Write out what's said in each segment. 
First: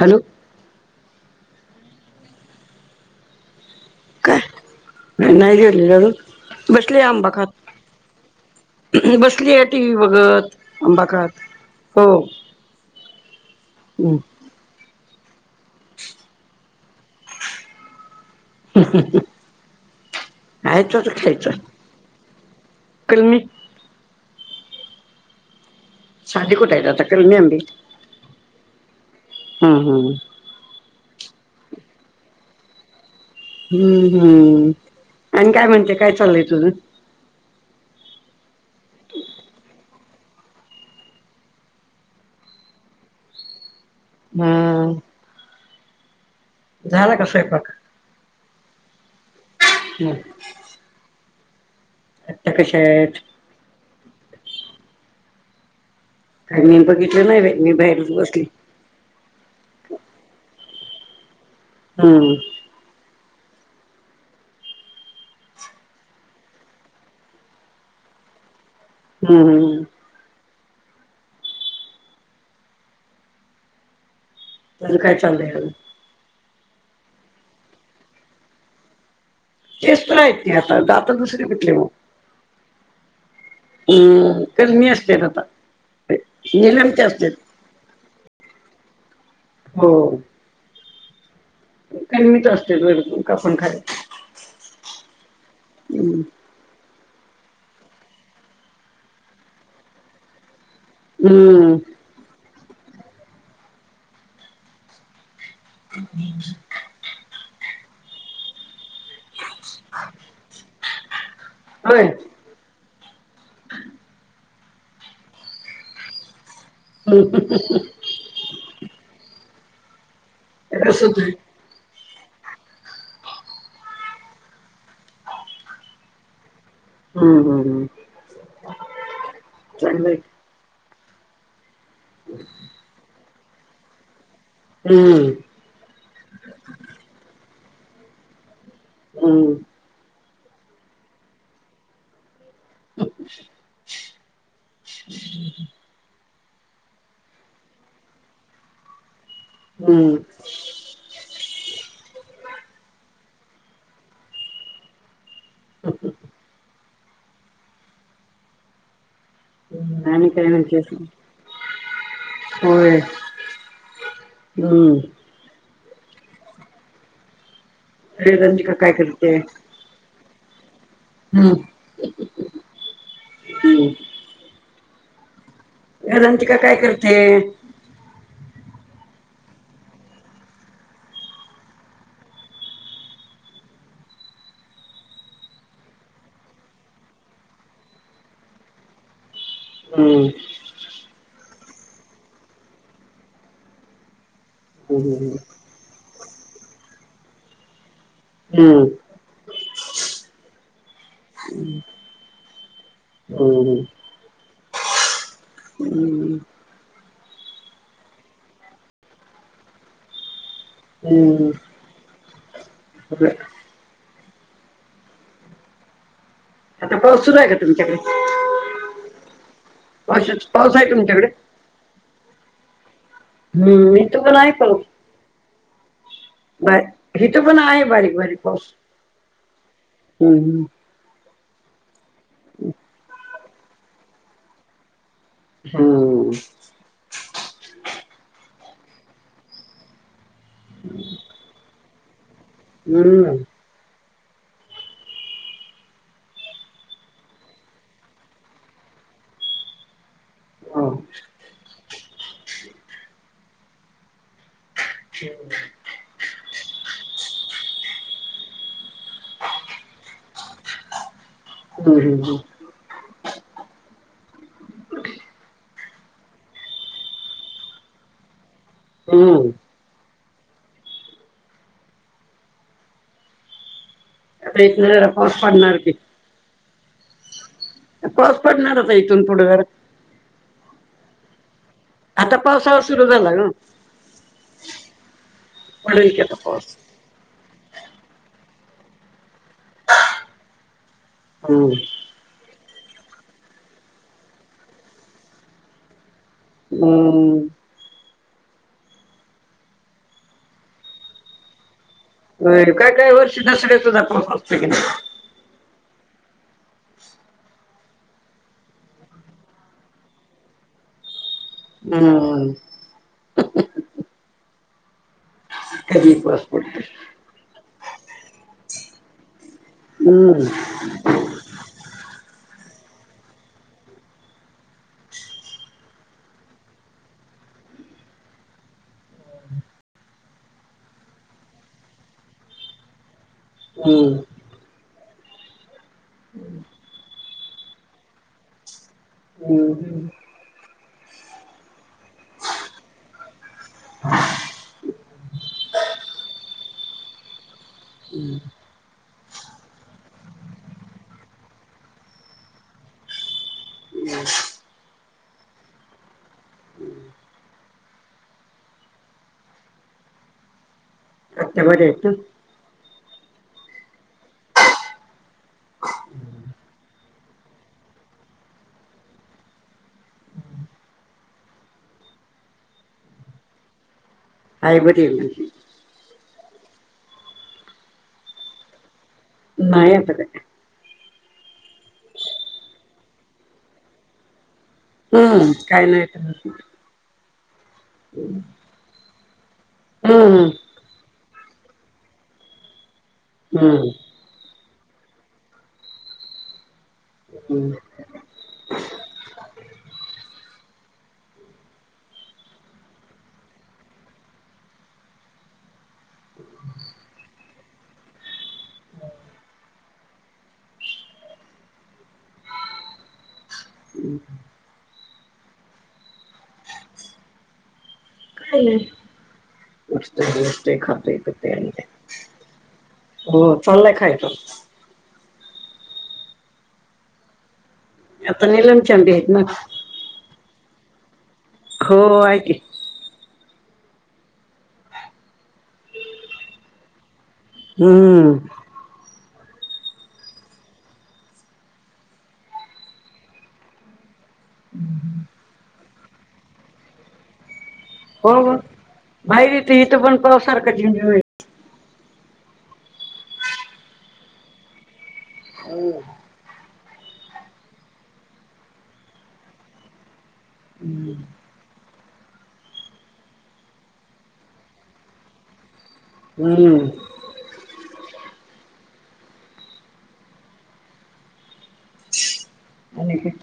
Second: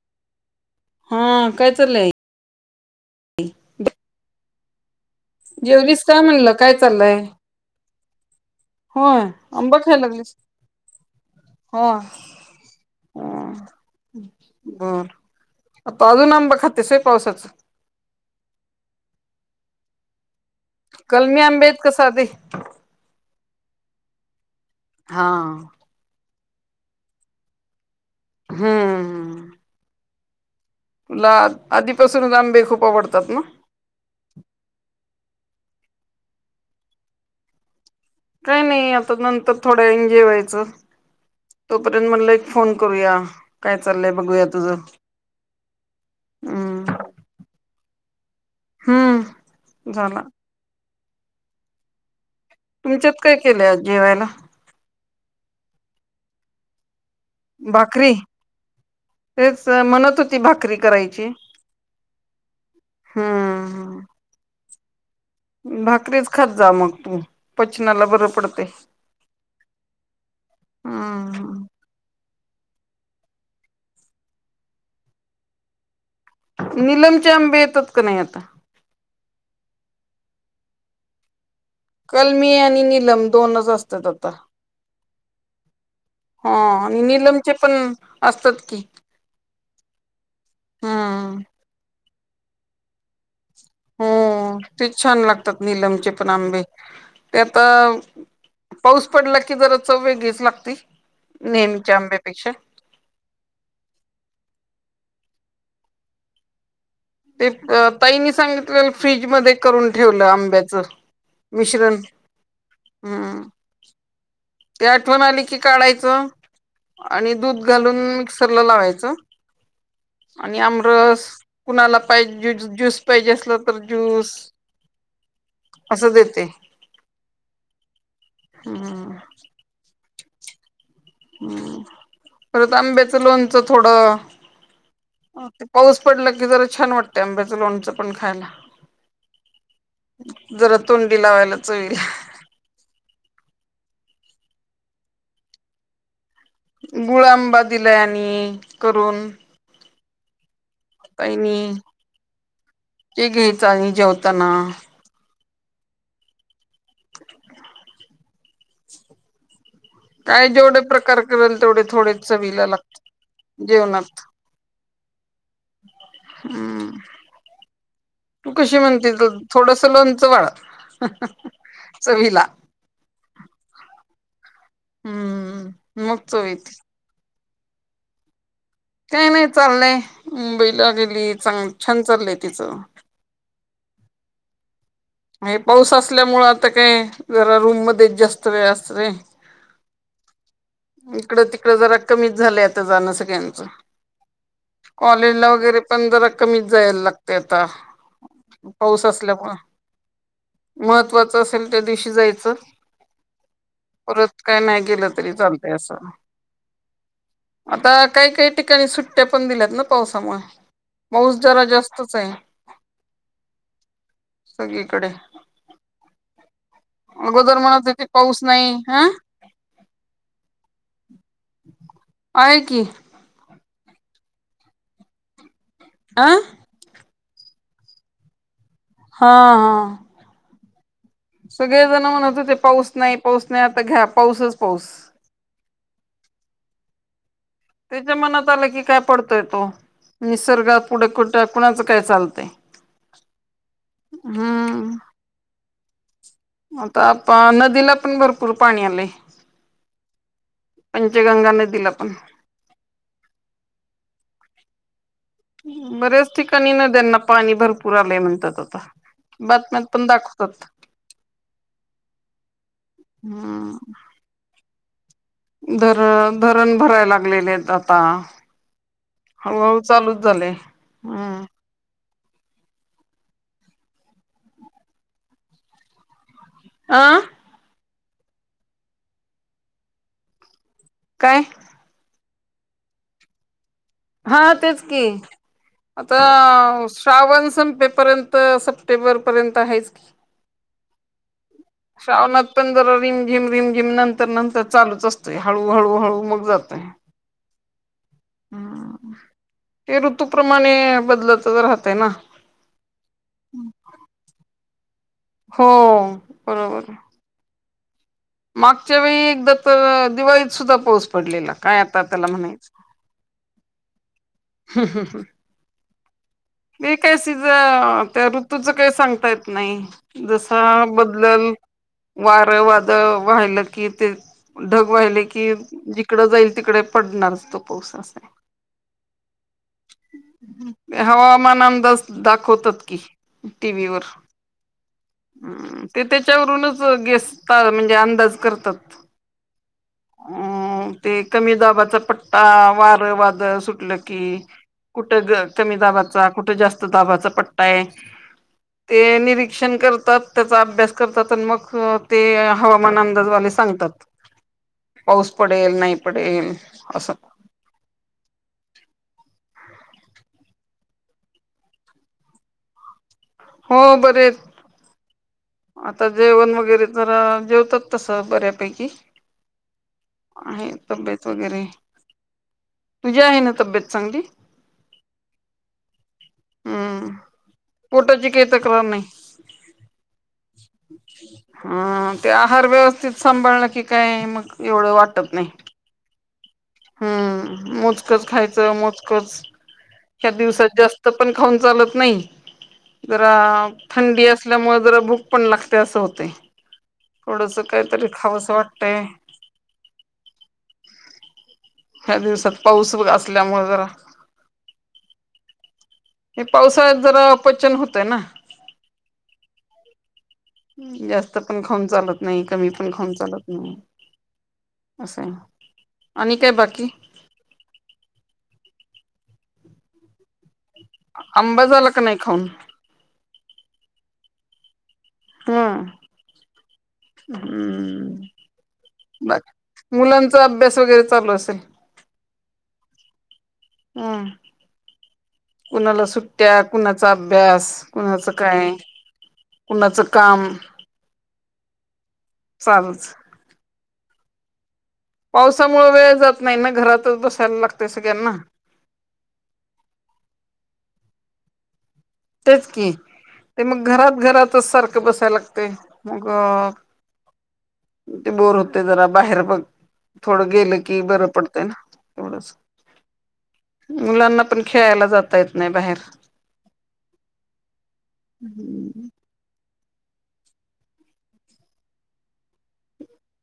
Hello, हा काय चाललंय? काय नाही गेली, जेवलीस काय म्हणलं काय बसली चाललंय आंबा खात. होय बसली आहे आंबा टी व्ही खायला लागलीस बघत, अंबा खात,, हो. बर, आता अजून आंबा खातेस व्हय, पावसाच. आहे तच कलमी खायचं आंबे की साधे, कलमी हा, साधी कुठे येत आता, कलमी आमबी, हम्म हम्म, हम्म. तुला, आधीपासून आंबे खूप आवडतात ना. हम्म, हम्म आणि काय म्हणते? काय चाललंय तुझ? काही नाही, आता नंतर थोडं एन जेवायचं. तोपर्यंत मनलं एक फोन करूया, काय चाललंय बघूया तुझ. हम्म झाला का स्वयंपाक? हम्म, हं. झाला. आत्या कशा तुमच्यात आहेत काय केलंय आज जेवायला? आणि मे बऽ भाकरी,, तेच म्हणत होती भाकरी करायची. हम्म, हा, ह भाकरीच खात जा मग तू,, पचनाला बरं पडतय. हम्म, हम्मम, हम्, ह तुझ काय चाललंय अजून.? निलमचे आंबे येतात का नाही आता? तेच तर आहेत, आता दुसर कुऽ ले अमग, कलमी आणि निलम दोनच असतात कलमी असत्यात आता. हां, आणि निलमते असते निलमचे पण असतात की. हो, हा, खन्मित असत्यात वयऽ [inaudible] हो, तेच छान लागतात निीलमचे पण आंबे. ते आता, पाऊस पडला की जरा चव वेगळीच लागती. हम्म नेहमीच्या आंब्या पेक्षा. क [inaudible] ते, अं ताईनी सांगितलेल फ्रीज मध्ये करून ठेवलं,, आंब्याचं. मिश्रण, होय हम्म. ते आठवण आली की काढायचं, आणि दूध घालून मिक्सरला लावायचं. आणि रस आमरस, होतोय कुणालाऽ पायजे, ज्यूस पाहिजे असलं तर ज्यूस,, असं देते. हम्म, हम् हम्, हम्म चांगलय कि. हम्म, परत आंब्याचं लोणचं थोडंऽ हम्म ते, पाऊस पडला की जरा छान वाटतंय आंब्याचं लोणचं पण खायला. हम, जरा तोंडी लावायला चवीलऽ ् [inaudible] गुळा आंबा दिलाय आणि, करून. हम्म, काही नाही, ते घेयच आणि जेवताना. हम्, हमं, [inaudible] आणि काय म्हणते जेवढे प्रकार करेल तेवढेऽ चवीला होय लागतात, जेवनाऽ हम्म हम्म, तू वेदांतिका कशी काय म्हणते, करते थोडस लोनचं वाढऽऽ हम्म चवीला,, हम्म. मग र चव रंतिका येते काय करते? काय नाही चाललंय,, मुंबईला गेली चां, ग छान चाललंय तिचं. आणि पाऊस असल्यामुळे, आता काय जरा रूम मध्येच जास्त वेळ असतोय. हम्म. आता जरा कमीच झालं आता जाणं सगळ्यांचं, हम्म कॉलेजला वगैरे पण जरा कमीच जायला लागते आता, हम्म पाऊस असल्यामुळे. महत्त्वाच असेल, त्या दिवशी जायचं. हम्म परत काय नाही गेलं. तरी चालतय, असं. हम्म आता काही काही ठिकाणी सुट्ट्या पण दिल्यात ना पावसामुळे, पाऊस जरा जास्त च आहे. आपल्या सगळीकडे, आता पाऊस सुरू आहे का अगोदर म्हणत तुमच्याकडे होते पाऊस नाही. हा. पावसाच पाऊस आहे तुमच्याकडे आहे की हम्म. मी, तुला नाही करू अ हा बर हिथं पण आहे, बारीक-बारीक पाऊस. हा.. हा. हम्म सगळे जणं म्हणत होते, पाऊस नाही, पाऊस नाही. आता घ्या, पाऊसच पाऊस. हम्म. त्याच्या मनात आलं की, काय पडतंय तो. निसर्गा पुढे कुठं कुणाचं काय चालतयं? हम्. हम्म. आता पण, नदीला पण भरपूर पाणी आलंय पंचगंगा नदीला पण. बऱ्याच ठिकाणी नद्यांना, पाणी भरपूर आलंय म्हणतात आता. बातम्यात पण दाखवतात. हम्म हम्. धरण, धरण भरायं लागलेले आहेत आता. हम्म. हळूहळू चालूच. झाले, हम्म. आता इथं जरा, पाऊस पडणार की आ. पाऊस पडणारच आहे, इथून पुढं जरा काय? आता पावसाळा सुरू झाला ना. हा तेच की, पडेल आता की पाऊस. श्रावण संपेपर्यंत सप्टेंबर पर्यंत आहेच की, हम्म. श्रावणात पण जरा रिम-झिम-रिम-झिम, नंतर-नंतर चालूच असतोय. हळू-हळू-हळू मग हम्म. हम्.. ते ऋतूप्रमाणे, बदलतच राहतं. होय. काय-काय वर्षी, दसऱ्यात सुद्धा पाऊस असतो की नाही? हो, बरोबर. मागच्या वेळी एकदा तर, दिवाळीत सुद्धा पाऊस पडलेला. काय आतां त्याला हम्म म्हणायचं? हं हं हम्. कधीही पाऊस? पडतो. ते काय सिजं, त्या ऋतूचं काही सांगता येत नाही. हम्म. जसा बदलंल. वारं-वादळ वहिलं की, ते ढग वाहिले की, जिकडं जाईल तिकडे पडणारच. तो पाऊस. ते हवा - मान अंदाज दाखवतात की, टीव्ही वर. हम्म हं. ते त्याच्यावरूनच गेस करतात, म्हणजे अंदाज करतात. हम्म. हम्. अं ते कमी दाबाचा पट्टा वार वादळ सुटलं की कुठ ग कमी दाबाचा ठ जास्त दाबाचा पट्टा हे ते निरी क्षण करतात त्याचा अभ्यास करतात अन् मग ते हवामान अंदाजवाले सांगतात. पाऊस पडेल नाही पडेल असं आत्या बऱ्या आहेत ना? हो बरं आता जेवण वगैरे जरा जेवतात तसं बऱ्यापैकी आहे तब्येत वगैरे तुझी आहे ना तब्येत चांगली हाय बरी हे माझी हम्म फोटोची के तक्रार नाही. नाही आता काही हा ते आहार व्यवस्थित सांभाळलं की काय मग एवढं वाटत नाही हम्म काय नाही तर मोजकचं खायचं मोजकचं ह्या हम्म दिवसात जास्त पण खाऊन चालत नाही जरा हम्म थंडी अस. ल्यामुळे जरा भूक पण लागते असं होतंय थोडसं हम्म काहीतरी खावंस वाटतंय. ह्या दिवसात पाऊस असल्यामुळं जरा हे पावसाळ्यात जरा अपचन होतंय ना. [unintelligible] जास्त पण खाऊन चालत नाही कमी पण खाऊन चालत नाही. [unintelligible] असं हे आणि काय बाकी काय नाही [inaudible] ते खात हे आंबा प्याल दे झाला का नाही खाऊन हो चांललंय खायच हां हम्म आता निलमची आंबी आहेत ना मग मुलांचा अभ्यास वगैरे चालू असेल. हो आहे ते हम् कुणाला सुट्ट्या कुणाचा भ्यास कुणाचं हम्म काय कुणाचं काम चालूच [inaudible] पावसामुळं वेळ जात नाही ना घरातच बसायल लागत. हो व बाहेर इथी इथं पण पाऊस सारखं झिमझिम हे तेच की ते मग घरात घरातच सारखं बसाय लागतंय हम्म मग ते बोर होते जरा बाहेर बघ, थोडं गेलं की बरं पडतय ना एवढच मुलांना पण खेळायला जाता येत नाही बाहेर. हम्म [inaudible] आणि काय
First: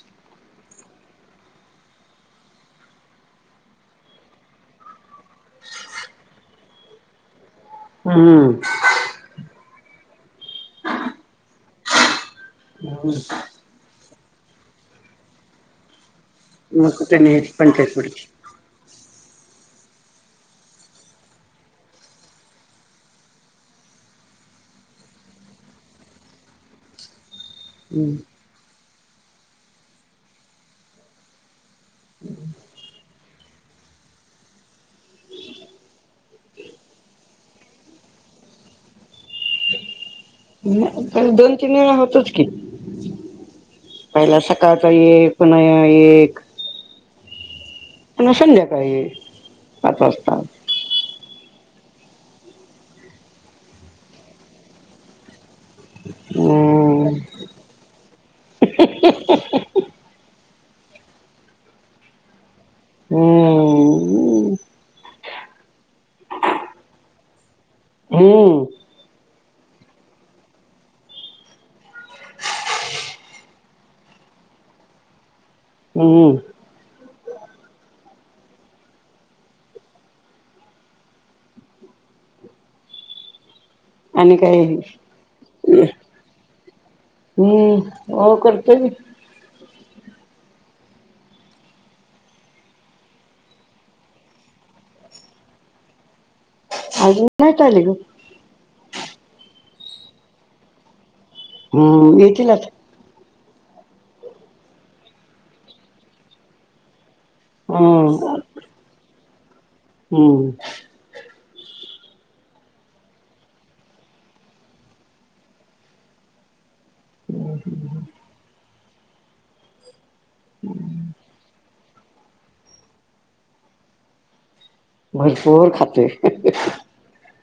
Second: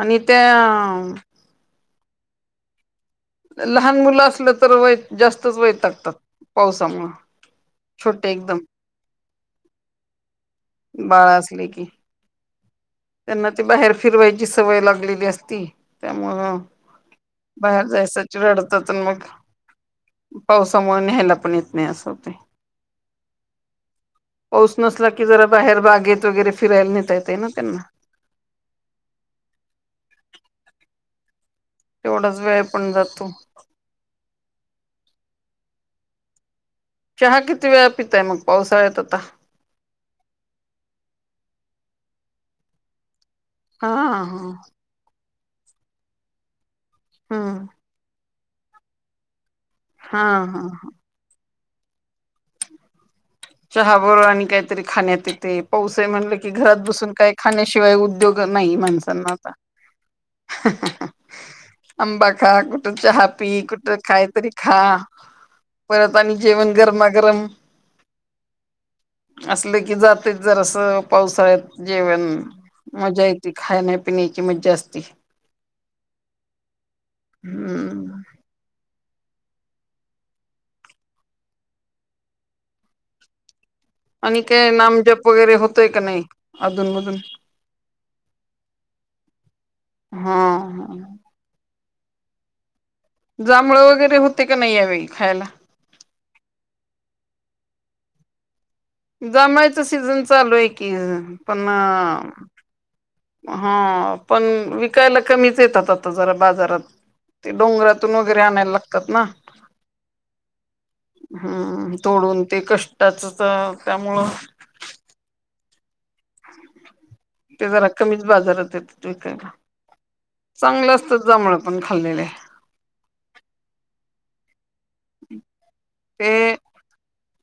आणि त्या लहान मुलं असलं तर वय जास्तच वैतागतात पावसामुळं छोटे हम्म एकदम बाळ असले की, त्यांना ते बाहेर फिरवायची सवय लागलेली असती त्या मुळं मग कुठे नाही बाहेर पंचायत पुढची जायसाच रडतात मग पावसामुळं न्यायला पण येत नाही असं होतंय. पाऊस नसला की जरा बाहेर बागेत वगैरे फिरायला नेता येते ना त्यांना तेवढाच वेळ पण जातो, चहा किती वेळा पिताये मग पावसाळ्यात आता हम्म दोन किलोला होतोच की. हा हा पहिला सकाळच हे एक पुन्हा ह्य एक. हा. पुन्हा संध्याकाळी पाच हा वाजता हा हा. चहा बरोबर आणि काहीतरी खाण्यात येते पाऊस हाय म्हटलं की घरात हम्म बसून काय खाण्याशी शिवाय उद्योग नाई माणसांना आता आंबा खा, कुठं चहा पि, कुठं काय तरी हम्म खा परत आणि जेवण गरमागरम हम्म. असलं की जातयच जरासं पावसाळ्यात जेवण. मजा येते खाण्यापिण्याची मज्जा असते. हम्म. हम्म. आणि काय नामजप वगैरे होतोय का नाई अधूनमध हम्म हो करतोय मी. [inaudible] जांभळ वैगरे अजून नाहीत आलेलं. जांभळ्याचा सीझन चालू हाय की, पण हम्म येतील आता हा पण विकायला कमीच येतात आता जरा बाजारात. ते डोंगरातून हम्म वगैरे आणायला लागतात ना. हम्म. हम्म तोडून ते कष्टचंच अ त्यामुळं ते जरा कमीच बाजारात येतात विकायला चांगलं असतात जांभळं पण खाल्लेले भरपूर खातोय ते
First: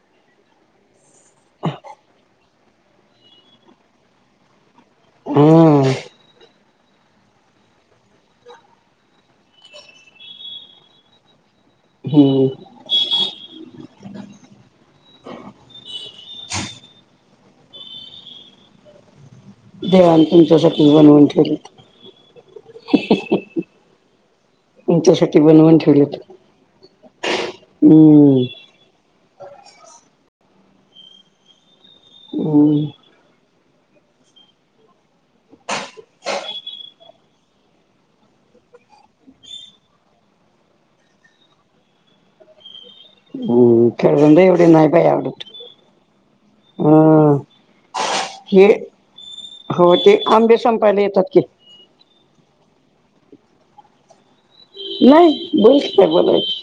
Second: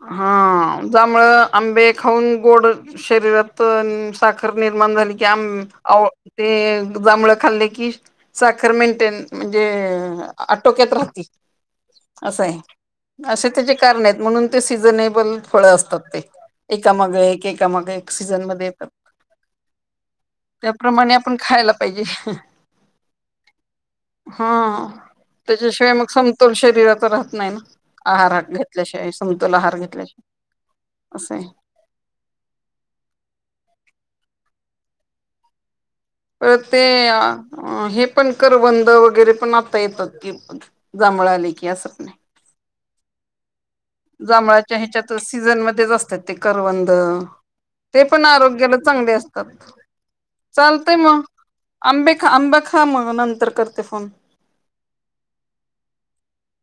हा. हां जांभळं, आंबे खाऊन गोड शरीरातं आणि साखर निर्माण झाली की हा आंब आओ ते जांभाळं खाल्ले की साखर मेन्टेन म्हणजे आटोक्यात राहती अस हम्म हाय असे त्याचे कारन हायत म्हणून ते सिझनेबल फळं असतात ते एकामाग एक एकामाग एक सीझनमध्ये येतात देवान तुमच्यासाठी त्याप्रमाणे बनवून आपण ठेवलेत खायायला पाहिजे हा तुमच्यासाठी बनवून त्याच्याशिवाय मग ठेवलेत समतोल शरीराचा राहत नाई ना हम्म आहारत घेतल्याशिवाय समतोल आहार घेतल्याशी असं हाय हम्म परत ते अ हे पण करवंद वगैरे पण आता येतात कि जा भळं आले कि असं पण हाय [inaudible] करवंद एवढे जांभळाच्या नाही बाई ह्याच्यातच आवडत सीझनमध्येच असतात ते करवंद हा ते पण हे आरोग्याला चांगले असतात हो ते आंबे चाल तंय संपायला म येतात की आंबे खा आंब खा मग नंतर करते फोन. नाही बोलकी काय बोलायच